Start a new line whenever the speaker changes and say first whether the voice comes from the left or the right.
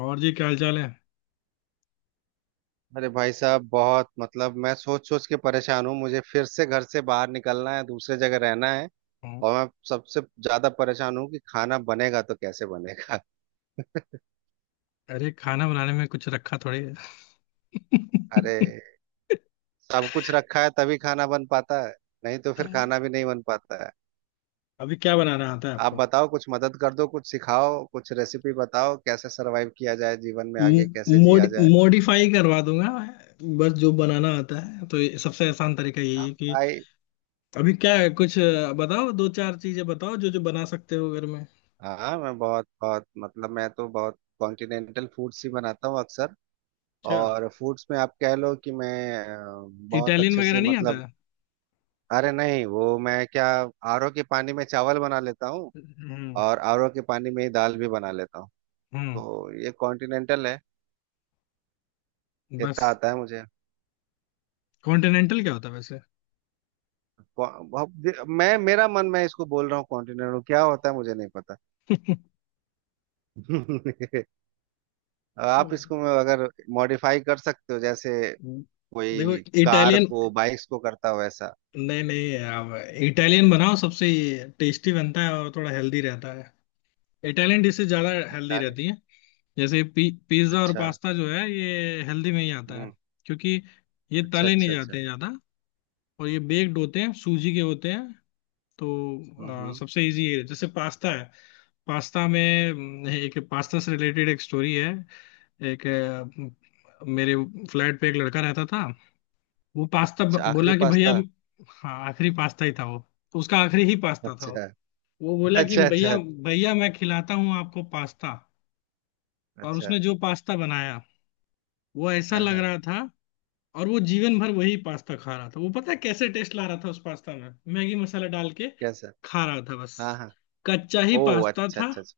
left: और जी क्या हाल चाल है।
right: अरे भाई साहब, बहुत मतलब मैं सोच सोच के परेशान हूँ। मुझे फिर से घर से बाहर निकलना है, दूसरे जगह रहना है।
left: हाँ।
right: और मैं सबसे ज्यादा परेशान हूँ कि खाना बनेगा तो कैसे बनेगा।
left: अरे खाना बनाने में कुछ रखा थोड़ी है।
right: अरे सब कुछ रखा है तभी खाना बन पाता है। नहीं तो
left: अ,
right: फिर खाना भी नहीं बन पाता है।
left: अभी क्या बनाना आता है
right: आप
left: आपको?
right: बताओ, कुछ मदद कर दो, कुछ सिखाओ, कुछ रेसिपी बताओ, कैसे सरवाइव किया जाए, जीवन में आगे कैसे
left: मोड
right: जिया जाए।
left: मॉडिफाई करवा दूंगा। बस जो बनाना आता है तो ये सबसे आसान तरीका यही
right: हाँ
left: है कि
right: भाई।
left: अभी क्या है कुछ बताओ, दो चार चीजें बताओ जो जो बना सकते हो घर में।
right: हाँ, मैं बहुत बहुत मतलब मैं तो बहुत कॉन्टिनेंटल फूड्स ही बनाता हूँ अक्सर।
left: अच्छा,
right: और फूड्स में आप कह लो कि मैं अ, बहुत
left: इटालियन
right: अच्छे
left: वगैरह
right: से
left: नहीं आता
right: मतलब।
left: है?
right: अरे नहीं, वो मैं क्या, आरओ के पानी में चावल बना लेता हूँ।
left: हम्म।
right: और आरओ के पानी में ही दाल भी बना लेता हूँ।
left: हम्म।
right: तो ये कॉन्टिनेंटल है। इतना
left: बस
right: आता है मुझे।
left: कॉन्टिनेंटल क्या होता है वैसे?
right: मैं मेरा मन, मैं इसको बोल रहा हूँ, कॉन्टिनेंटल क्या होता है मुझे नहीं पता।
left: तो
right: आप इसको अगर मॉडिफाई कर सकते हो, जैसे
left: देखो,
right: कोई कार
left: इटालियन,
right: को बाइक्स को करता हो वैसा।
left: नहीं नहीं, अब इटालियन बनाओ, सबसे टेस्टी बनता है और थोड़ा हेल्दी रहता है। इटालियन डिशेज ज्यादा हेल्दी
right: निपटा ले।
left: रहती हैं। जैसे पिज्जा और
right: अच्छा।
left: पास्ता जो है ये हेल्दी में ही आता है।
right: हम्म।
left: क्योंकि ये
right: अच्छा
left: तले नहीं
right: अच्छा अच्छा।
left: जाते हैं ज्यादा और ये बेक्ड होते हैं, सूजी के होते हैं। तो
right: हम्म।
left: सबसे इजी है जैसे पास्ता है। पास्ता में एक पास्ता से रिलेटेड एक स्टोरी है। एक मेरे फ्लैट पे एक लड़का रहता था। वो पास्ता
right: अच्छा, आखिरी
left: बोला कि भैया,
right: पास्ता।
left: हाँ आखिरी पास्ता ही था वो, उसका आखिरी ही पास्ता था वो।
right: अच्छा
left: वो बोला कि
right: अच्छा
left: भैया
right: अच्छा।
left: भैया मैं खिलाता हूँ आपको पास्ता। और
right: अच्छा।
left: उसने जो पास्ता बनाया वो ऐसा
right: हाँ
left: लग
right: हाँ।
left: रहा था। और वो जीवन भर वही पास्ता खा रहा था। वो पता है कैसे टेस्ट ला रहा था उस पास्ता में? मैगी मसाला डाल के
right: कैसा?
left: खा रहा था बस।
right: हाँ हाँ।
left: कच्चा ही
right: ओ।
left: पास्ता
right: अच्छा
left: था,
right: अच्छा अच्छा।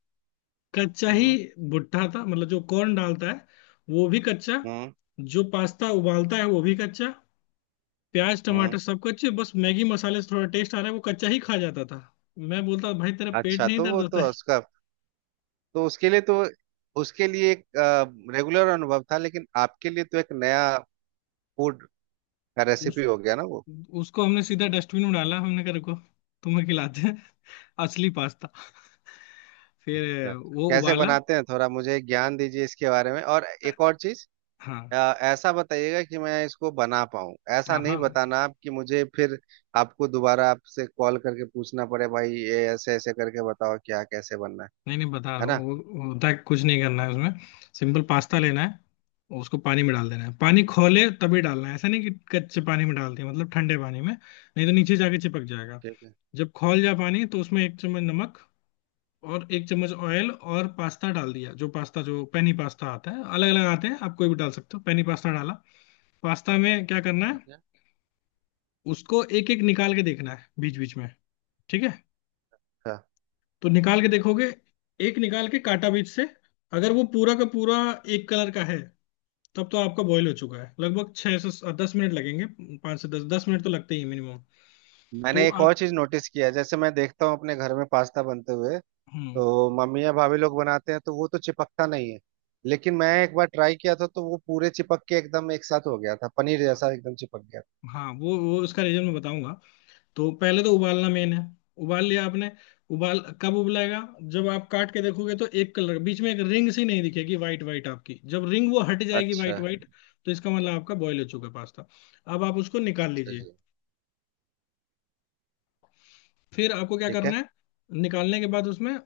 left: कच्चा ही।
right: हम्म
left: भुट्टा था, मतलब जो कॉर्न डालता है वो भी कच्चा,
right: हम्म
left: जो पास्ता उबालता है वो भी कच्चा। प्याज
right: हम्म।
left: टमाटर सब कच्चे, बस मैगी मसाले से थोड़ा टेस्ट आ रहा है, वो कच्चा ही खा जाता था। मैं बोलता भाई तेरा पेट
right: अच्छा,
left: नहीं
right: तो
left: दर्द
right: वो
left: होता
right: तो
left: है?
right: उसका, तो उसके लिए एक रेगुलर अनुभव था, लेकिन आपके लिए तो एक नया फूड का रेसिपी
left: उस
right: हो गया ना वो।
left: उसको हमने सीधा डस्टबिन में डाला, हमने कहा रुको, तुम्हें खिलाते हैं असली पास्ता।
right: अच्छा,
left: फिर वो
right: कैसे
left: उबाला।
right: बनाते हैं, थोड़ा मुझे ज्ञान दीजिए इसके बारे में, और एक और चीज।
left: हाँ।
right: अ, ऐसा बताइएगा कि मैं इसको बना पाऊँ, ऐसा
left: हाँ
right: नहीं
left: हाँ,
right: बताना आप कि मुझे फिर आपको दोबारा आपसे कॉल करके पूछना पड़े, भाई ये ऐसे ऐसे करके बताओ क्या कैसे बनना है।
left: नहीं नहीं, बता रहा
right: है ना।
left: हूँ। वो होता है कुछ नहीं करना है उसमें। सिंपल पास्ता लेना है और उसको पानी में डाल देना है, पानी खोले तभी डालना है, ऐसा नहीं कि कच्चे पानी में डाल दिया मतलब ठंडे पानी में, नहीं तो नीचे जाके चिपक जाएगा।
right: ठीक है।
left: जब खौल जाए पानी तो उसमें एक चम्मच नमक और एक चम्मच ऑयल और पास्ता डाल दिया। जो पास्ता, जो पेनी पास्ता आता है, अलग अलग आते हैं, आप कोई भी डाल सकते हो, पेनी पास्ता डाला। पास्ता में क्या करना है,
right: ठीक है।
left: उसको एक एक निकाल के देखना है बीच बीच में, ठीक है?
right: हाँ।
left: तो निकाल के देखोगे, एक निकाल के काटा बीच से, अगर वो पूरा का पूरा एक कलर का है तब तो आपका बॉईल हो चुका है। लगभग छह से दस मिनट लगेंगे, पाँच से दस दस मिनट तो लगते ही मिनिमम। तो
right: मैंने एक
left: आप
right: और चीज नोटिस किया है, जैसे मैं देखता हूँ अपने घर में पास्ता बनते हुए,
left: हम्म।
right: तो मम्मी या भाभी लोग बनाते हैं तो वो तो चिपकता नहीं है। लेकिन मैं एक बार ट्राई किया था तो वो पूरे चिपक के एकदम एक साथ हो गया था, पनीर जैसा एकदम चिपक गया
left: हाँ, वो उसका रीजन मैं बताऊंगा। तो पहले तो उबालना मेन है। उबाल लिया आपने, उबाल कब उबलेगा, जब आप काट के देखोगे तो एक कलर बीच में एक रिंग सी नहीं दिखेगी वाइट वाइट आपकी, जब रिंग वो हट
right: था।
left: जाएगी
right: अच्छा।
left: वाइट वाइट तो इसका मतलब आपका बॉईल हो चुका है पास्ता। अब आप उसको निकाल
right: अच्छा
left: लीजिए।
right: जी।
left: फिर आपको क्या
right: ठीक है।
left: करना है, निकालने के बाद उसमें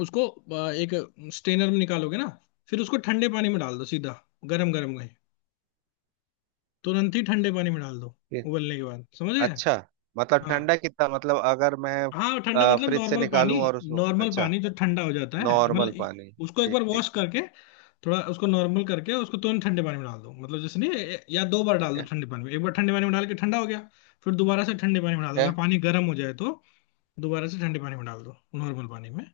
left: उसको एक स्ट्रेनर में निकालोगे ना, फिर उसको ठंडे पानी में डाल दो सीधा, गरम गरम नहीं, तुरंत ही ठंडे पानी में डाल दो उबलने के बाद, समझ गए?
right: अच्छा। मतलब
left: हाँ
right: ठंडा कितना, मतलब अगर मैं
left: हाँ, ठंडा मतलब
right: फ्रिज से
left: नॉर्मल पानी।
right: निकालूं और उसको?
left: नॉर्मल
right: अच्छा।
left: पानी जो ठंडा हो जाता है,
right: नॉर्मल
left: मतलब
right: पानी।
left: उसको एक
right: ठीक
left: बार
right: ठीक
left: वॉश
right: ठीक।
left: करके थोड़ा उसको नॉर्मल करके, उसको तुरंत ठंडे पानी में डाल दो, मतलब जैसे नहीं या दो बार
right: ठीक
left: डाल दो
right: है।
left: ठंडे पानी में, एक बार ठंडे पानी में डाल के ठंडा हो गया, फिर दोबारा से ठंडे पानी में डाल
right: ठीक
left: दो
right: है।
left: अगर पानी गर्म हो जाए तो, दोबारा से ठंडे पानी में डाल दो, नॉर्मल पानी में।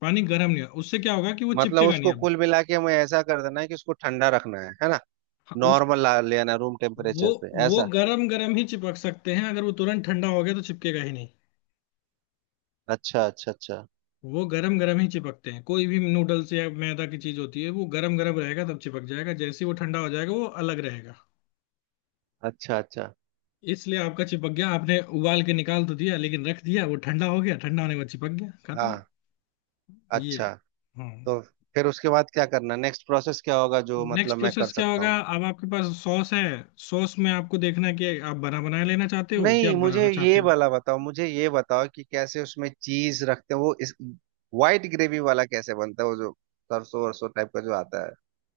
left: पानी गर्म नहीं होगा, उससे क्या होगा कि वो
right: मतलब
left: चिपकेगा नहीं
right: उसको
left: अब।
right: कुल मिला के हमें ऐसा कर देना है कि उसको ठंडा रखना है ना।
left: हाँ, उस
right: नॉर्मल ला लेना, रूम
left: वो
right: टेम्परेचर पे
left: वो
right: ऐसा।
left: गर्म गर्म ही चिपक सकते हैं, अगर वो तुरंत ठंडा हो गया तो चिपकेगा ही नहीं।
right: अच्छा अच्छा अच्छा।
left: वो गर्म गर्म ही चिपकते हैं, कोई भी नूडल्स या मैदा की चीज होती है, वो गर्म गर्म रहेगा तब चिपक जाएगा, जैसे ही वो ठंडा हो जाएगा वो अलग रहेगा।
right: अच्छा अच्छा।
left: इसलिए आपका चिपक गया, आपने उबाल के निकाल तो दिया लेकिन रख दिया, वो ठंडा हो गया, ठंडा होने के बाद चिपक गया, खत्म।
right: हाँ।
left: ये
right: अच्छा।
left: है। हाँ,
right: तो फिर उसके बाद क्या करना, नेक्स्ट प्रोसेस क्या होगा जो
left: नेक्स्ट
right: मतलब मैं कर
left: प्रोसेस क्या
right: सकता
left: होगा,
right: हूँ।
left: अब आपके पास सॉस है। सॉस में आपको देखना है कि आप बना बनाया लेना चाहते हो क्या
right: नहीं,
left: आप
right: मुझे
left: बनाना
right: ये
left: चाहते हो?
right: वाला बताओ, मुझे ये बताओ कि कैसे उसमें चीज रखते हैं, वो इस वाइट ग्रेवी वाला कैसे बनता है, वो जो सरसों वरसों टाइप का जो आता है,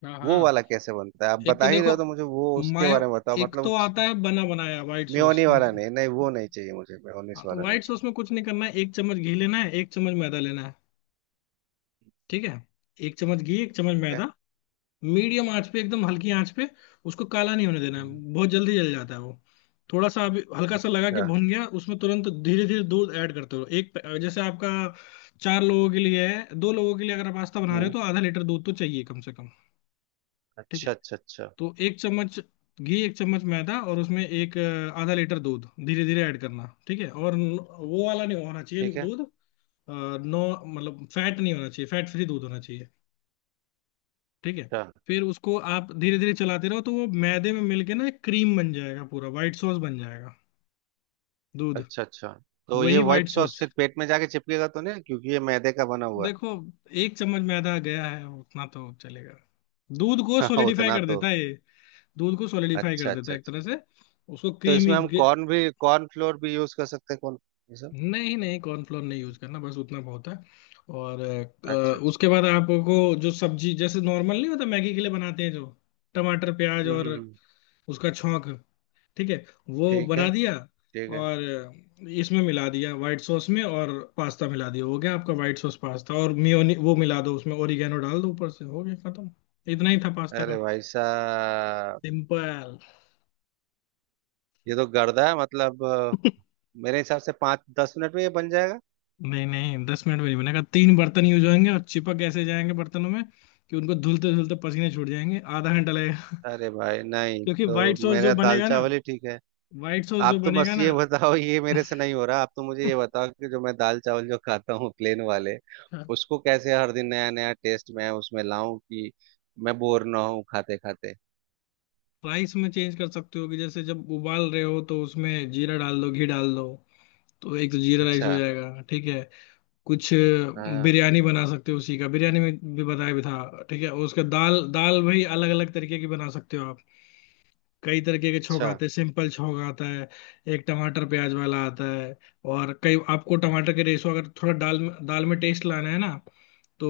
left: हाँ
right: वो
left: हाँ।
right: वाला कैसे बनता है आप
left: एक
right: बता
left: तो
right: ही रहे
left: देखो,
right: हो तो मुझे वो उसके
left: मायो
right: बारे में बताओ
left: एक
right: मतलब।
left: तो आता है बना बनाया व्हाइट
right: मेयोनी
left: सॉस,
right: वाला
left: मतलब।
right: नहीं नहीं, वो नहीं चाहिए मुझे, मेयोनीस
left: हाँ, तो
right: वाला नहीं
left: व्हाइट
right: चाहिए।
left: सॉस में कुछ नहीं करना है, एक चम्मच घी लेना है, एक चम्मच मैदा लेना है। ठीक है, एक चम्मच घी एक चम्मच
right: ठीक है।
left: मैदा, मीडियम आंच पे, एकदम हल्की आंच पे, उसको काला नहीं होने देना है,
right: हम्म।
left: बहुत जल्दी जल जाता है वो। थोड़ा सा अभी हल्का सा लगा कि
right: अच्छा।
left: भुन गया, उसमें तुरंत धीरे धीरे दूध ऐड करते रहो। जैसे आपका चार लोगों के लिए है, दो लोगों के लिए अगर आप पास्ता बना रहे हो,
right: हम्म।
left: तो आधा लीटर दूध तो चाहिए कम से कम, ठीक
right: अच्छा
left: है?
right: अच्छा अच्छा।
left: तो एक चम्मच घी, एक चम्मच मैदा और उसमें एक आधा लीटर दूध धीरे धीरे ऐड करना, ठीक है? और वो वाला नहीं होना चाहिए
right: ठीक है।
left: दूध, अ, नो मतलब फैट नहीं होना चाहिए, फैट फ्री दूध होना चाहिए, ठीक है?
right: अच्छा
left: फिर उसको आप धीरे धीरे चलाते रहो तो वो मैदे में मिलके ना एक क्रीम बन जाएगा, पूरा वाइट सॉस बन जाएगा दूध।
right: अच्छा अच्छा। तो ये
left: वही वाइट
right: व्हाइट सॉस
left: सॉस,
right: फिर पेट में जाके चिपकेगा तो नहीं, क्योंकि ये मैदे का बना हुआ
left: देखो एक चम्मच मैदा गया है, उतना तो चलेगा। दूध को
right: है।
left: सॉलिडिफाई
right: उतना
left: कर
right: तो।
left: देता है ये, दूध को सॉलिडिफाई
right: अच्छा
left: कर देता
right: अच्छा।
left: है एक तरह से, उसको
right: तो इसमें
left: क्रीमी।
right: हम कॉर्न भी, कॉर्न फ्लोर भी यूज कर सकते हैं, कौन ये सब।
left: नहीं नहीं, कॉर्नफ्लोर नहीं यूज करना, बस उतना बहुत है। और
right: अच्छा अच्छा।
left: उसके बाद आपको जो सब्जी, जैसे नॉर्मल नहीं होता मैगी के लिए बनाते हैं जो, टमाटर प्याज
right: हम्म
left: और
right: हम्म, हम्म,
left: उसका छौंक, ठीक है? वो
right: ठीक है।
left: बना दिया
right: ठीक है।
left: और इसमें मिला दिया व्हाइट सॉस में और पास्ता मिला दिया, हो गया आपका व्हाइट सॉस पास्ता। और मियोनी वो मिला दो उसमें, ओरिगेनो डाल दो ऊपर से, हो गया खत्म। इतना ही था पास्ता
right: अरे
left: का,
right: भाई साहब,
left: सिंपल।
right: ये तो गर्दा है, मतलब मेरे हिसाब से 5-10 मिनट में ये बन जाएगा।
left: नहीं नहीं दस मिनट में नहीं बनेगा, तीन बर्तन यूज होंगे और चिपक ऐसे जाएंगे बर्तनों में कि उनको धुलते धुलते पसीने छूट जाएंगे, आधा घंटा लगेगा।
right: अरे भाई नहीं,
left: क्योंकि
right: तो
left: व्हाइट सॉस
right: मेरा
left: जो
right: दाल
left: बनेगा ना,
right: चावल ही ठीक है।
left: व्हाइट सॉस जो
right: आप तो बस
left: बनेगा ना
right: ये बताओ, ये मेरे से नहीं हो रहा, आप तो मुझे ये बताओ कि जो मैं दाल चावल जो खाता हूँ प्लेन वाले, उसको कैसे हर दिन नया नया टेस्ट मैं उसमें लाऊं कि मैं बोर ना हूँ खाते खाते।
left: राइस में चेंज कर सकते हो, कि जैसे जब उबाल रहे हो तो उसमें जीरा डाल दो, घी डाल दो, तो एक तो जीरा राइस
right: अच्छा।
left: हो जाएगा, ठीक है? कुछ
right: हाँ।
left: बिरयानी बना सकते हो, उसी का बिरयानी में भी बताया भी था, ठीक है? और उसका दाल, भाई अलग अलग तरीके की बना सकते हो। कई तरीके के छौंक
right: अच्छा।
left: आते हैं, सिंपल छौंक आता है, एक टमाटर प्याज वाला आता है और कई आपको टमाटर के रेशो, अगर थोड़ा दाल में टेस्ट लाना है ना तो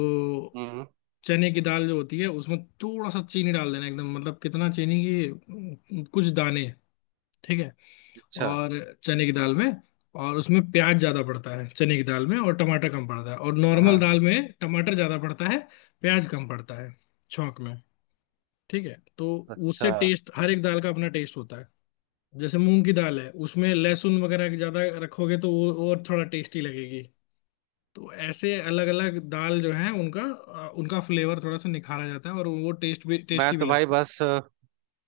right: हम्म।
left: चने की दाल जो होती है उसमें थोड़ा सा चीनी डाल देना, एकदम मतलब कितना चीनी की कुछ दाने, ठीक है?
right: अच्छा।
left: और चने की दाल में, और उसमें प्याज ज्यादा पड़ता है चने की दाल में, और टमाटर कम पड़ता है। और
right: हाँ
left: नॉर्मल
right: हाँ।
left: दाल में टमाटर ज्यादा पड़ता है, प्याज कम पड़ता है छौंक में, ठीक है? तो
right: अच्छा।
left: उससे टेस्ट, हर एक दाल का अपना टेस्ट होता है, जैसे मूंग की दाल है, उसमें लहसुन वगैरह ज्यादा रखोगे तो वो और थोड़ा टेस्टी लगेगी। तो ऐसे अलग अलग दाल जो है उनका उनका फ्लेवर थोड़ा सा निखारा जाता है और वो टेस्ट भी,
right: मैं
left: टेस्टी भी
right: तो भाई
left: लगते हैं।
right: बस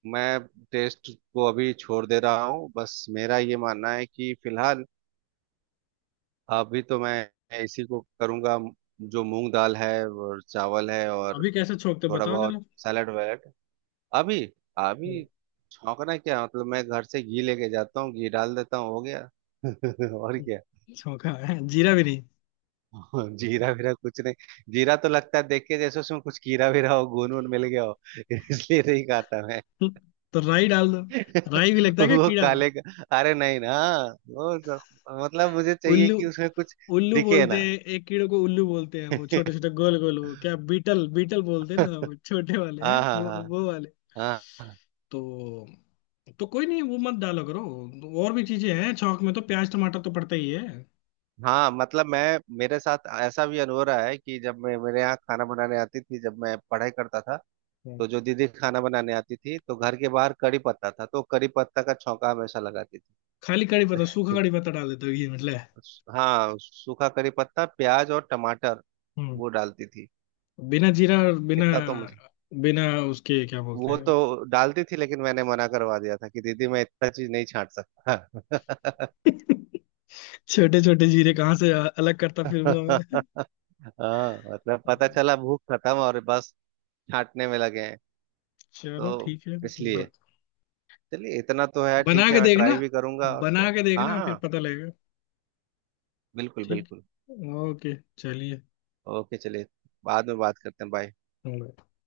right: मैं टेस्ट को अभी छोड़ दे रहा हूँ, बस मेरा ये मानना है कि फिलहाल अभी तो मैं इसी को करूँगा, जो मूंग दाल है और चावल है और
left: अभी कैसे छोंकते हो
right: थोड़ा
left: बताओ
right: बहुत
left: जरा?
right: Salad valid. अभी अभी।
left: हम्म।
right: छौंकना क्या, मतलब मैं घर से घी लेके जाता हूँ, घी डाल देता हूँ, हो गया। और क्या।
left: छोंका है, जीरा भी नहीं?
right: जीरा वीरा कुछ नहीं। जीरा तो लगता है देख के जैसे उसमें कुछ कीड़ा वीरा हो, घुन वुन मिल गया हो, इसलिए नहीं खाता।
left: तो राई डाल दो। राई भी लगता है क्या
right: वो
left: कीड़ा?
right: काले का। अरे नहीं ना। मतलब मुझे चाहिए
left: उल्लू,
right: कि उसमें कुछ
left: उल्लू
right: दिखे
left: बोलते
right: ना।
left: हैं एक कीड़े को, उल्लू बोलते हैं वो छोटे छोटे गोल गोल, वो क्या बीटल, बीटल बोलते हैं ना वो छोटे वाले हैं,
right: हाँ हाँ
left: वो
right: हाँ।
left: वो वाले।
right: हाँ हाँ।
left: तो तो कोई नहीं वो मत डाला करो, और भी चीजें हैं छौंक में, तो प्याज टमाटर तो पड़ता ही है।
right: हाँ, मतलब मैं, मेरे साथ ऐसा भी अनुभव रहा है कि जब मैं, मेरे यहाँ खाना बनाने आती थी जब मैं पढ़ाई करता था,
left: हम्म।
right: तो जो दीदी खाना बनाने आती थी तो घर के बाहर कड़ी पत्ता था तो कड़ी पत्ता का छौंका हमेशा लगाती थी।
left: खाली कड़ी पत्ता, सूखा कड़ी पत्ता डाल देते हो ये मतलब है।
right: हाँ, सूखा कड़ी पत्ता, प्याज और टमाटर
left: हम्म।
right: वो डालती थी।
left: बिना जीरा और बिना
right: इतना तो मुझे।
left: बिना उसके क्या बोलते
right: वो
left: हैं?
right: तो डालती थी, लेकिन मैंने मना करवा दिया था कि दीदी मैं इतना चीज नहीं छांट सकता।
left: छोटे छोटे जीरे कहाँ से अलग करता फिरूंगा मैं।
right: हाँ, मतलब पता चला भूख खत्म और बस छांटने में लगे हैं।
left: चलो
right: तो
left: ठीक है,
right: इसलिए चलिए इतना तो है,
left: बना
right: ठीक है,
left: के
right: मैं
left: देखना,
right: ट्राई भी करूंगा और क्या।
left: बना के
right: हाँ
left: देखना फिर
right: हाँ।
left: पता लगेगा।
right: बिल्कुल
left: ठीक,
right: बिल्कुल।
left: ओके चलिए।
right: ओके चलिए। बाद में बात करते हैं, बाय।